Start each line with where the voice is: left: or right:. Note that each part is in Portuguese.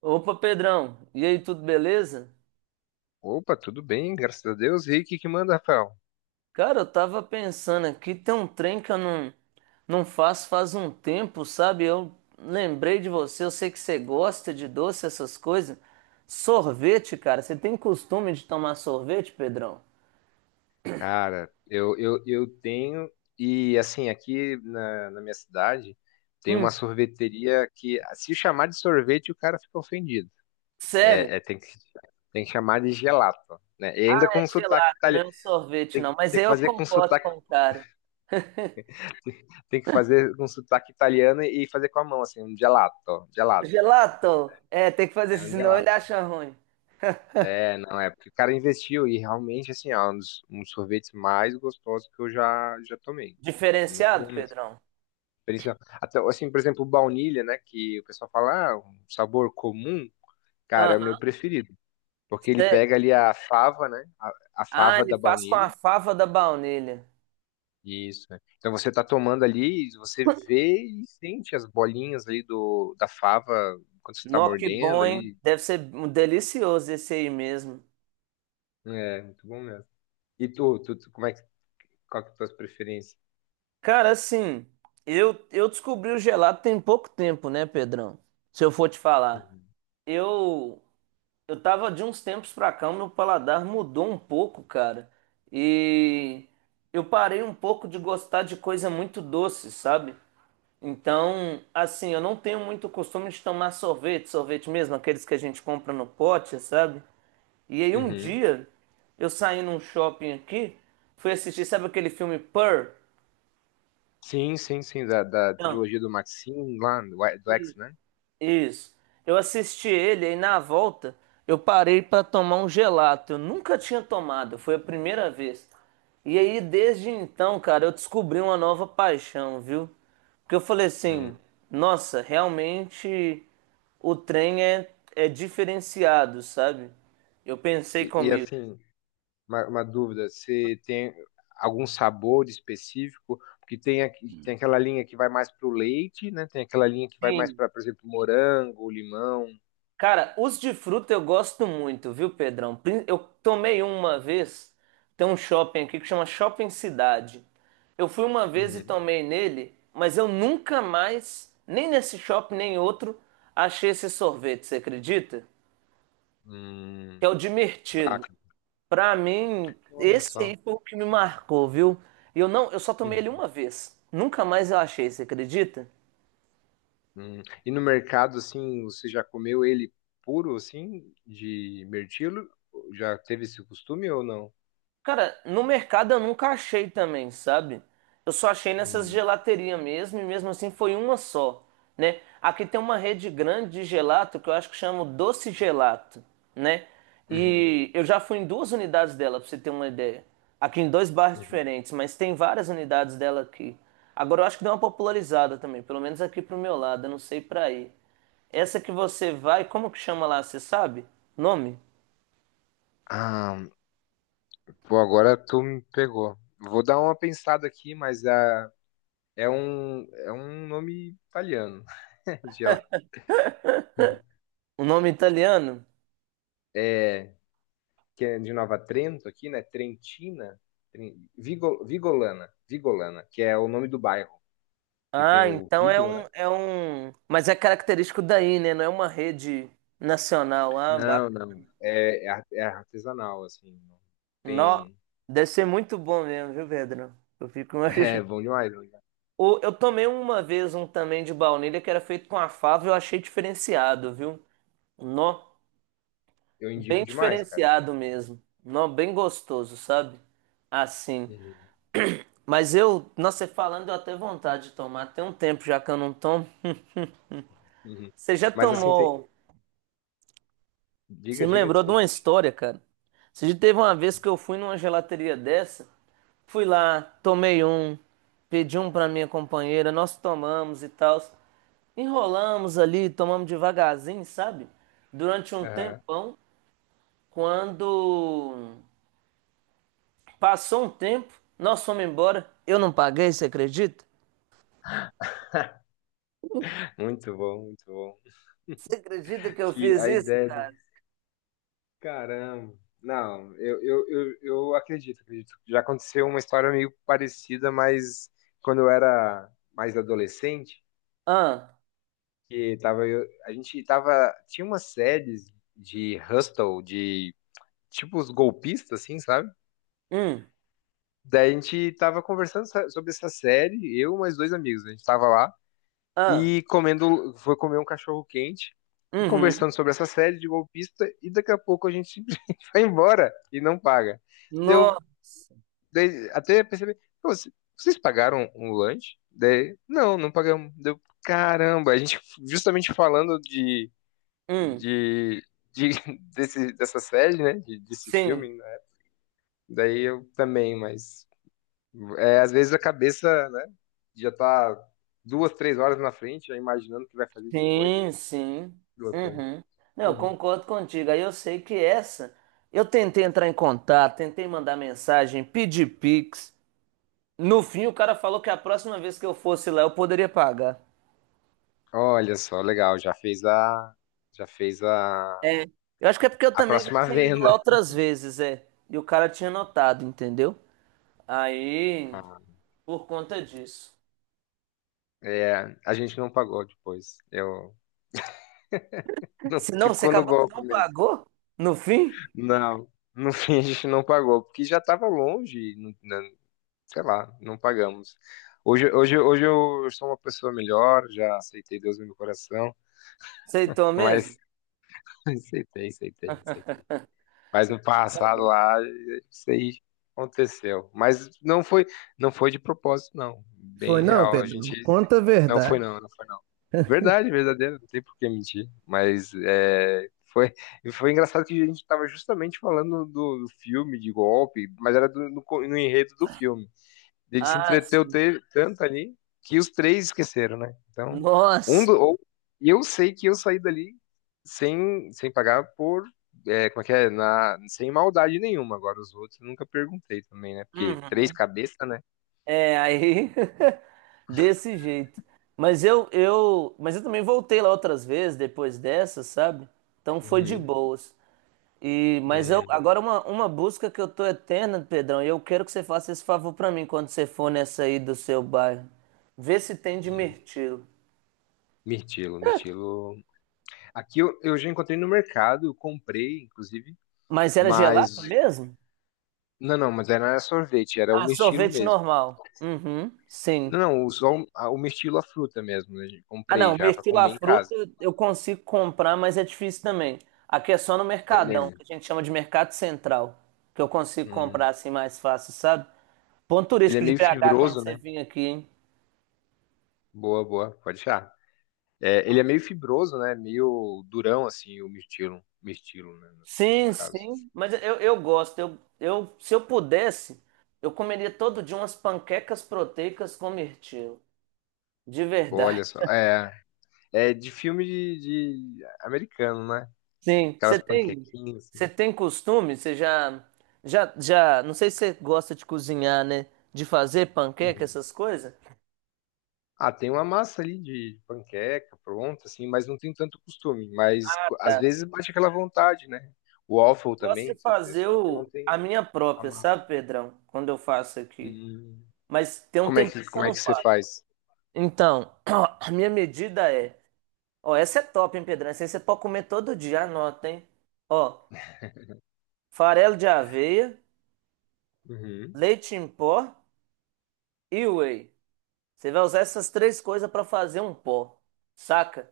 right: Opa, Pedrão, e aí, tudo beleza?
left: Opa, tudo bem, graças a Deus. E aí, o que que manda, Rafael?
right: Cara, eu tava pensando aqui, tem um trem que eu não faço faz um tempo, sabe? Eu lembrei de você, eu sei que você gosta de doce, essas coisas. Sorvete, cara, você tem costume de tomar sorvete, Pedrão?
left: Cara, eu tenho, e assim, aqui na minha cidade, tem uma
right: Hum,
left: sorveteria que, se chamar de sorvete, o cara fica ofendido.
right: sério?
left: É, é, tem que, tem que chamar de gelato, né? E ainda
right: É
left: com sotaque
right: gelato, não
left: italiano.
right: é um sorvete, não. Mas
left: Tem
right: aí
left: que
right: eu
left: fazer com
right: concordo
left: sotaque,
right: com o cara.
left: tem que fazer com sotaque italiano e fazer com a mão, assim, um gelato, gelato.
right: Gelato? É, tem que fazer
left: É
right: isso,
left: um
right: senão ele
left: gelato.
right: acha ruim.
left: É, não, é porque o cara investiu e realmente, assim, é um dos sorvetes mais gostosos que eu já tomei. Muito
right: Diferenciado,
left: bom mesmo.
right: Pedrão?
left: Principal- Até, assim, por exemplo, o baunilha, né, que o pessoal fala, ah, um sabor comum, cara, é o meu
right: Aham,
left: preferido. Porque ele
right: sério.
left: pega ali a fava, a
right: Ah,
left: fava
right: ele
left: da
right: faz com a
left: baunilha.
right: fava da baunilha.
left: Isso, né? Então você tá tomando ali, você vê e sente as bolinhas ali da fava quando você tá
right: Nó, que
left: mordendo
right: bom, hein?
left: ali.
right: Deve ser um delicioso esse aí mesmo.
left: É, muito bom mesmo. E tu como é que, qual que é a tua preferência?
right: Cara, assim, eu descobri o gelato tem pouco tempo, né, Pedrão? Se eu for te falar.
left: Uhum.
right: Eu, eu tava de uns tempos pra cá, o meu paladar mudou um pouco, cara. E eu parei um pouco de gostar de coisa muito doce, sabe? Então, assim, eu não tenho muito costume de tomar sorvete, sorvete mesmo, aqueles que a gente compra no pote, sabe? E aí um
left: Uhum.
right: dia eu saí num shopping aqui, fui assistir, sabe aquele filme Purr?
left: Sim, sim, sim, da
right: Não,
left: trilogia do Maxine lá, do X, né?
right: isso. Eu assisti ele e na volta eu parei pra tomar um gelato. Eu nunca tinha tomado, foi a primeira vez. E aí desde então, cara, eu descobri uma nova paixão, viu? Porque eu falei assim,
left: Hum.
right: nossa, realmente o trem é diferenciado, sabe? Eu pensei comigo.
left: Assim, uma dúvida, você tem algum sabor específico? Porque tem, aqui- tem aquela linha que vai mais pro leite, né? Tem aquela linha que vai mais
right: Sim.
left: para, por exemplo, morango, limão.
right: Cara, os de fruta eu gosto muito, viu, Pedrão? Eu tomei uma vez, tem um shopping aqui que chama Shopping Cidade. Eu fui uma vez e
left: Uhum.
right: tomei nele, mas eu nunca mais, nem nesse shopping nem em outro, achei esse sorvete, você acredita? Que é
left: Hum.
right: o de mirtilo.
left: Bacana.
right: Pra mim,
left: Olha
right: esse aí
left: só.
right: foi o que me marcou, viu? E eu não, eu só tomei ele
left: Uhum.
right: uma vez. Nunca mais eu achei, você acredita?
left: Hum. E no mercado, assim, você já comeu ele puro, assim, de mirtilo? Já teve esse costume ou não?
right: Cara, no mercado eu nunca achei também, sabe? Eu só achei nessas
left: Hum.
right: gelaterias mesmo, e mesmo assim foi uma só, né? Aqui tem uma rede grande de gelato que eu acho que chama Doce Gelato, né?
left: Uhum.
right: E eu já fui em duas unidades dela, pra você ter uma ideia. Aqui em dois bairros
left: Uhum.
right: diferentes, mas tem várias unidades dela aqui. Agora eu acho que deu uma popularizada também, pelo menos aqui pro meu lado, eu não sei pra aí. Essa que você vai, como que chama lá, você sabe? Nome?
left: Ah, pô, agora tu me pegou. Vou dar uma pensada aqui, mas é um nome italiano. De lá.
right: O nome italiano?
left: É, que é de Nova Trento aqui, né? Trentina, Tren- Vigo- Vigolana, Vigolana, que é o nome do bairro, que tem
right: Ah,
left: o
right: então é
left: Vigolo, né?
right: um, é um. Mas é característico daí, né? Não é uma rede nacional. Ah,
left: Não,
right: bacana.
left: não. É, é ar- é artesanal, assim. Não
right: Nó.
left: tem.
right: Deve ser muito bom mesmo, viu, Pedro? Eu fico
left: É
right: imaginando.
left: bom demais. Bom demais.
right: Eu tomei uma vez um também de baunilha que era feito com a fava e eu achei diferenciado, viu? Nó.
left: Eu
right: Bem
left: indico demais, cara.
right: diferenciado mesmo. Nó, bem gostoso, sabe? Assim.
left: Uhum,
right: Mas eu, nossa, você falando, deu até vontade de tomar. Tem um tempo já que eu não tomo.
left: uhum.
right: Você já
left: Mas assim tem.
right: tomou. Você
left: Diga,
right: me
left: diga,
right: lembrou de uma
left: desculpa.
right: história, cara. Você já teve uma vez que eu fui numa gelateria dessa, fui lá, tomei um, pedi um pra minha companheira, nós tomamos e tal. Enrolamos ali, tomamos devagarzinho, sabe? Durante um
left: Aham.
right: tempão, quando passou um tempo, nós fomos embora. Eu não paguei, você acredita?
left: Muito bom, muito bom.
right: Você acredita que eu
left: Que
right: fiz
left: a
right: isso,
left: ideia do.
right: cara?
left: Caramba. Não, eu acredito, acredito. Já aconteceu uma história meio parecida, mas quando eu era mais adolescente,
right: Ah,
left: que tava, eu- a gente tava. Tinha umas séries de Hustle, de tipo os golpistas, assim, sabe?
right: hum,
left: Daí a gente tava conversando so- sobre essa série, eu e mais dois amigos. A gente tava lá.
right: ah,
left: E comendo, foi comer um cachorro quente e
right: uhum.
left: conversando sobre essa série de golpista e daqui a pouco a gente simplesmente vai embora e não paga. Deu
right: Nossa,
left: daí até perceber, "Pô, c- vocês pagaram um lanche? Daí, não, não pagamos. Deu, caramba, a gente justamente falando
right: hum,
left: de, de dessa série, né, de- desse
right: sim.
left: filme, né? Daí eu também, mas é, às vezes a cabeça, né, já tá duas, três horas na frente, já imaginando o que vai fazer depois.
right: Sim, sim.
left: Loucura.
right: Uhum. Não, eu
left: Uhum.
right: concordo contigo. Aí eu sei que essa. Eu tentei entrar em contato, tentei mandar mensagem, pedir Pix. No fim, o cara falou que a próxima vez que eu fosse lá, eu poderia pagar.
left: Olha só, legal, já fez
right: Eu acho que é porque eu
left: a
right: também já
left: próxima
right: tinha ido lá
left: venda.
right: outras vezes, é. E o cara tinha notado, entendeu? Aí,
left: Ah,
right: por conta disso.
left: é, a gente não pagou depois. Eu não
right: Se não, você
left: ficou no
right: acabou que
left: golpe
right: não
left: mesmo.
right: pagou? No fim?
left: Não, no fim a gente não pagou, porque já estava longe, não- não- sei lá, não pagamos. Hoje eu sou uma pessoa melhor, já aceitei Deus no meu coração,
right: Aceitou mesmo?
left: mas aceitei, aceitei, aceitei. Mas no
right: Tá
left: passado
right: bom.
left: lá, isso aí aconteceu. Mas não foi, não foi de propósito, não.
right: Foi
left: Bem
right: não,
left: real. A gente
right: Pedro. Conta a
left: não foi
right: verdade.
left: não, não foi não. Verdade, verdadeira, não tem por que mentir. Mas é, foi, e foi engraçado que a gente estava justamente falando do filme de golpe, mas era do, no, co- no enredo do filme. Ele se
right: Ah,
left: entreteu
right: sim.
left: te- tanto ali que os três esqueceram, né? Então, um
right: Nossa.
left: do, ou, e eu sei que eu saí dali sem, sem pagar por. É, como é que é? Na, sem maldade nenhuma. Agora, os outros eu nunca perguntei também, né? Porque três
right: Uhum.
left: cabeças, né?
right: É, aí desse jeito. Mas eu também voltei lá outras vezes depois dessa, sabe? Então foi de
left: Uhum.
right: boas. E mas eu
left: Hum,
right: agora uma busca que eu tô eterna, Pedrão, e eu quero que você faça esse favor pra mim quando você for nessa aí do seu bairro. Vê se tem de
left: hum.
right: mirtilo.
left: Mirtilo, mirtilo. Aqui eu já encontrei no mercado, eu comprei, inclusive,
right: Mas era
left: mas.
right: gelato mesmo?
left: Não, não, mas era sorvete, era o
right: Ah,
left: mirtilo
right: sorvete
left: mesmo.
right: normal. Uhum, sim.
left: Não, não, só o mirtilo, a fruta mesmo, né?
right: Ah,
left: Comprei
right: não,
left: já pra
right: mirtilo
left: comer em
right: fruta
left: casa.
right: eu consigo comprar, mas é difícil também. Aqui é só no
left: Ele
right: Mercadão,
left: é,
right: que a gente chama de Mercado Central, que eu consigo comprar
left: hum,
right: assim mais fácil, sabe? Ponto
left: ele é
right: turístico de
left: meio
right: BH quando
left: fibroso,
right: você
left: né?
right: vir aqui, hein?
left: Boa, boa, pode achar. É, ele é meio fibroso, né? Meio durão, assim, o mirtilo, mirtilo, né? No
right: Sim,
left: caso.
right: sim, mas eu gosto. Se eu pudesse, eu comeria todo dia umas panquecas proteicas com mirtilo, de
left: Boa, olha
right: verdade.
left: só. É, é de filme de americano, né?
right: Sim, você
left: Aquelas
right: tem,
left: panquequinhas,
right: você
left: assim.
right: tem costume, você já, não sei se você gosta de cozinhar, né? De fazer panqueca,
left: Uhum.
right: essas coisas?
left: Ah, tem uma massa ali de panqueca pronta, assim, mas não tem tanto costume. Mas
right: Ah,
left: co- às
right: tá.
left: vezes bate aquela vontade, né? O waffle
right: Gosto de
left: também, se- é
right: fazer
left: só que não tem
right: a minha
left: a
right: própria,
left: massa.
right: sabe, Pedrão? Quando eu faço aqui.
left: Hum.
right: Mas tem um tempinho que eu
left: Como é
right: não
left: que você
right: faço.
left: faz?
right: Então, a minha medida é, ó, essa é top, hein, Pedrão? Essa aí você pode comer todo dia, anota, hein? Ó, farelo de aveia,
left: Uhum.
right: leite em pó e whey. Você vai usar essas três coisas para fazer um pó. Saca?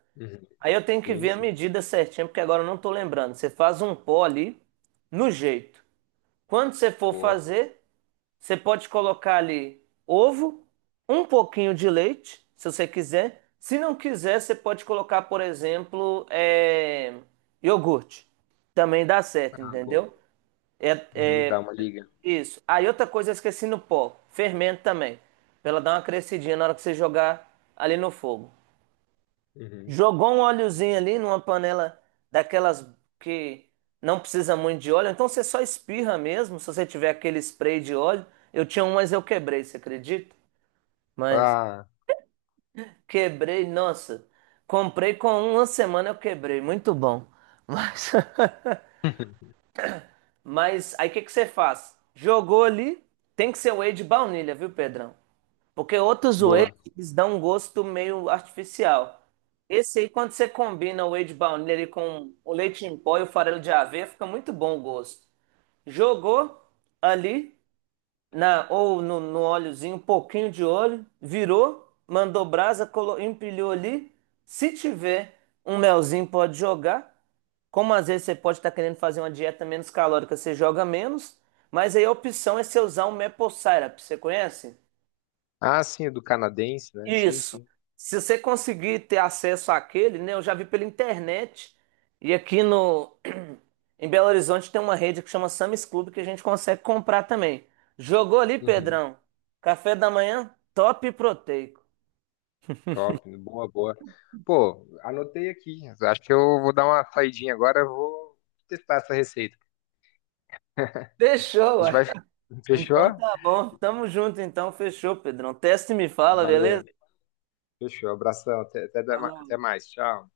right: Aí eu tenho que
left: Sim,
right: ver a
left: sim.
right: medida certinha, porque agora eu não tô lembrando. Você faz um pó ali, no jeito. Quando você for
left: Boa.
right: fazer, você pode colocar ali ovo, um pouquinho de leite, se você quiser. Se não quiser, você pode colocar, por exemplo, é, iogurte. Também dá certo,
left: Ah, boa.
right: entendeu? É,
left: Uhum,
right: é,
left: dá uma liga.
right: isso. Aí outra coisa, eu esqueci no pó. Fermento também. Pra ela dar uma crescidinha na hora que você jogar ali no fogo.
left: Uhum.
right: Jogou um óleozinho ali numa panela daquelas que não precisa muito de óleo, então você só espirra mesmo, se você tiver aquele spray de óleo. Eu tinha um, mas eu quebrei, você acredita? Mas
left: Ah,
right: quebrei, nossa. Comprei com uma semana eu quebrei, muito bom. Mas, mas aí o que que você faz? Jogou ali, tem que ser whey de baunilha, viu, Pedrão? Porque outros whey,
left: boa.
right: eles dão um gosto meio artificial. Esse aí, quando você combina o whey de baunilha ali com o leite em pó e o farelo de aveia, fica muito bom o gosto. Jogou ali, na, ou no óleozinho, um pouquinho de óleo, virou, mandou brasa, empilhou ali. Se tiver um melzinho, pode jogar. Como às vezes você pode estar querendo fazer uma dieta menos calórica, você joga menos. Mas aí a opção é você usar um maple syrup. Você conhece?
left: Ah, sim, é do canadense, né? Sim,
right: Isso.
left: sim.
right: Se você conseguir ter acesso àquele, né? Eu já vi pela internet. E aqui no em Belo Horizonte tem uma rede que chama Sam's Club que a gente consegue comprar também. Jogou ali,
left: Uhum.
right: Pedrão? Café da manhã, top e proteico.
left: Top, boa, boa. Pô, anotei aqui. Acho que eu vou dar uma saidinha agora. Eu Vou testar essa receita.
right: Fechou,
left: A gente
right: ué.
left: vai.
right: Então
left: Fechou?
right: tá bom. Tamo junto então, fechou, Pedrão. Testa e me fala, beleza?
left: Valeu. Fechou. Abração.
right: Falou.
left: Até mais. Tchau.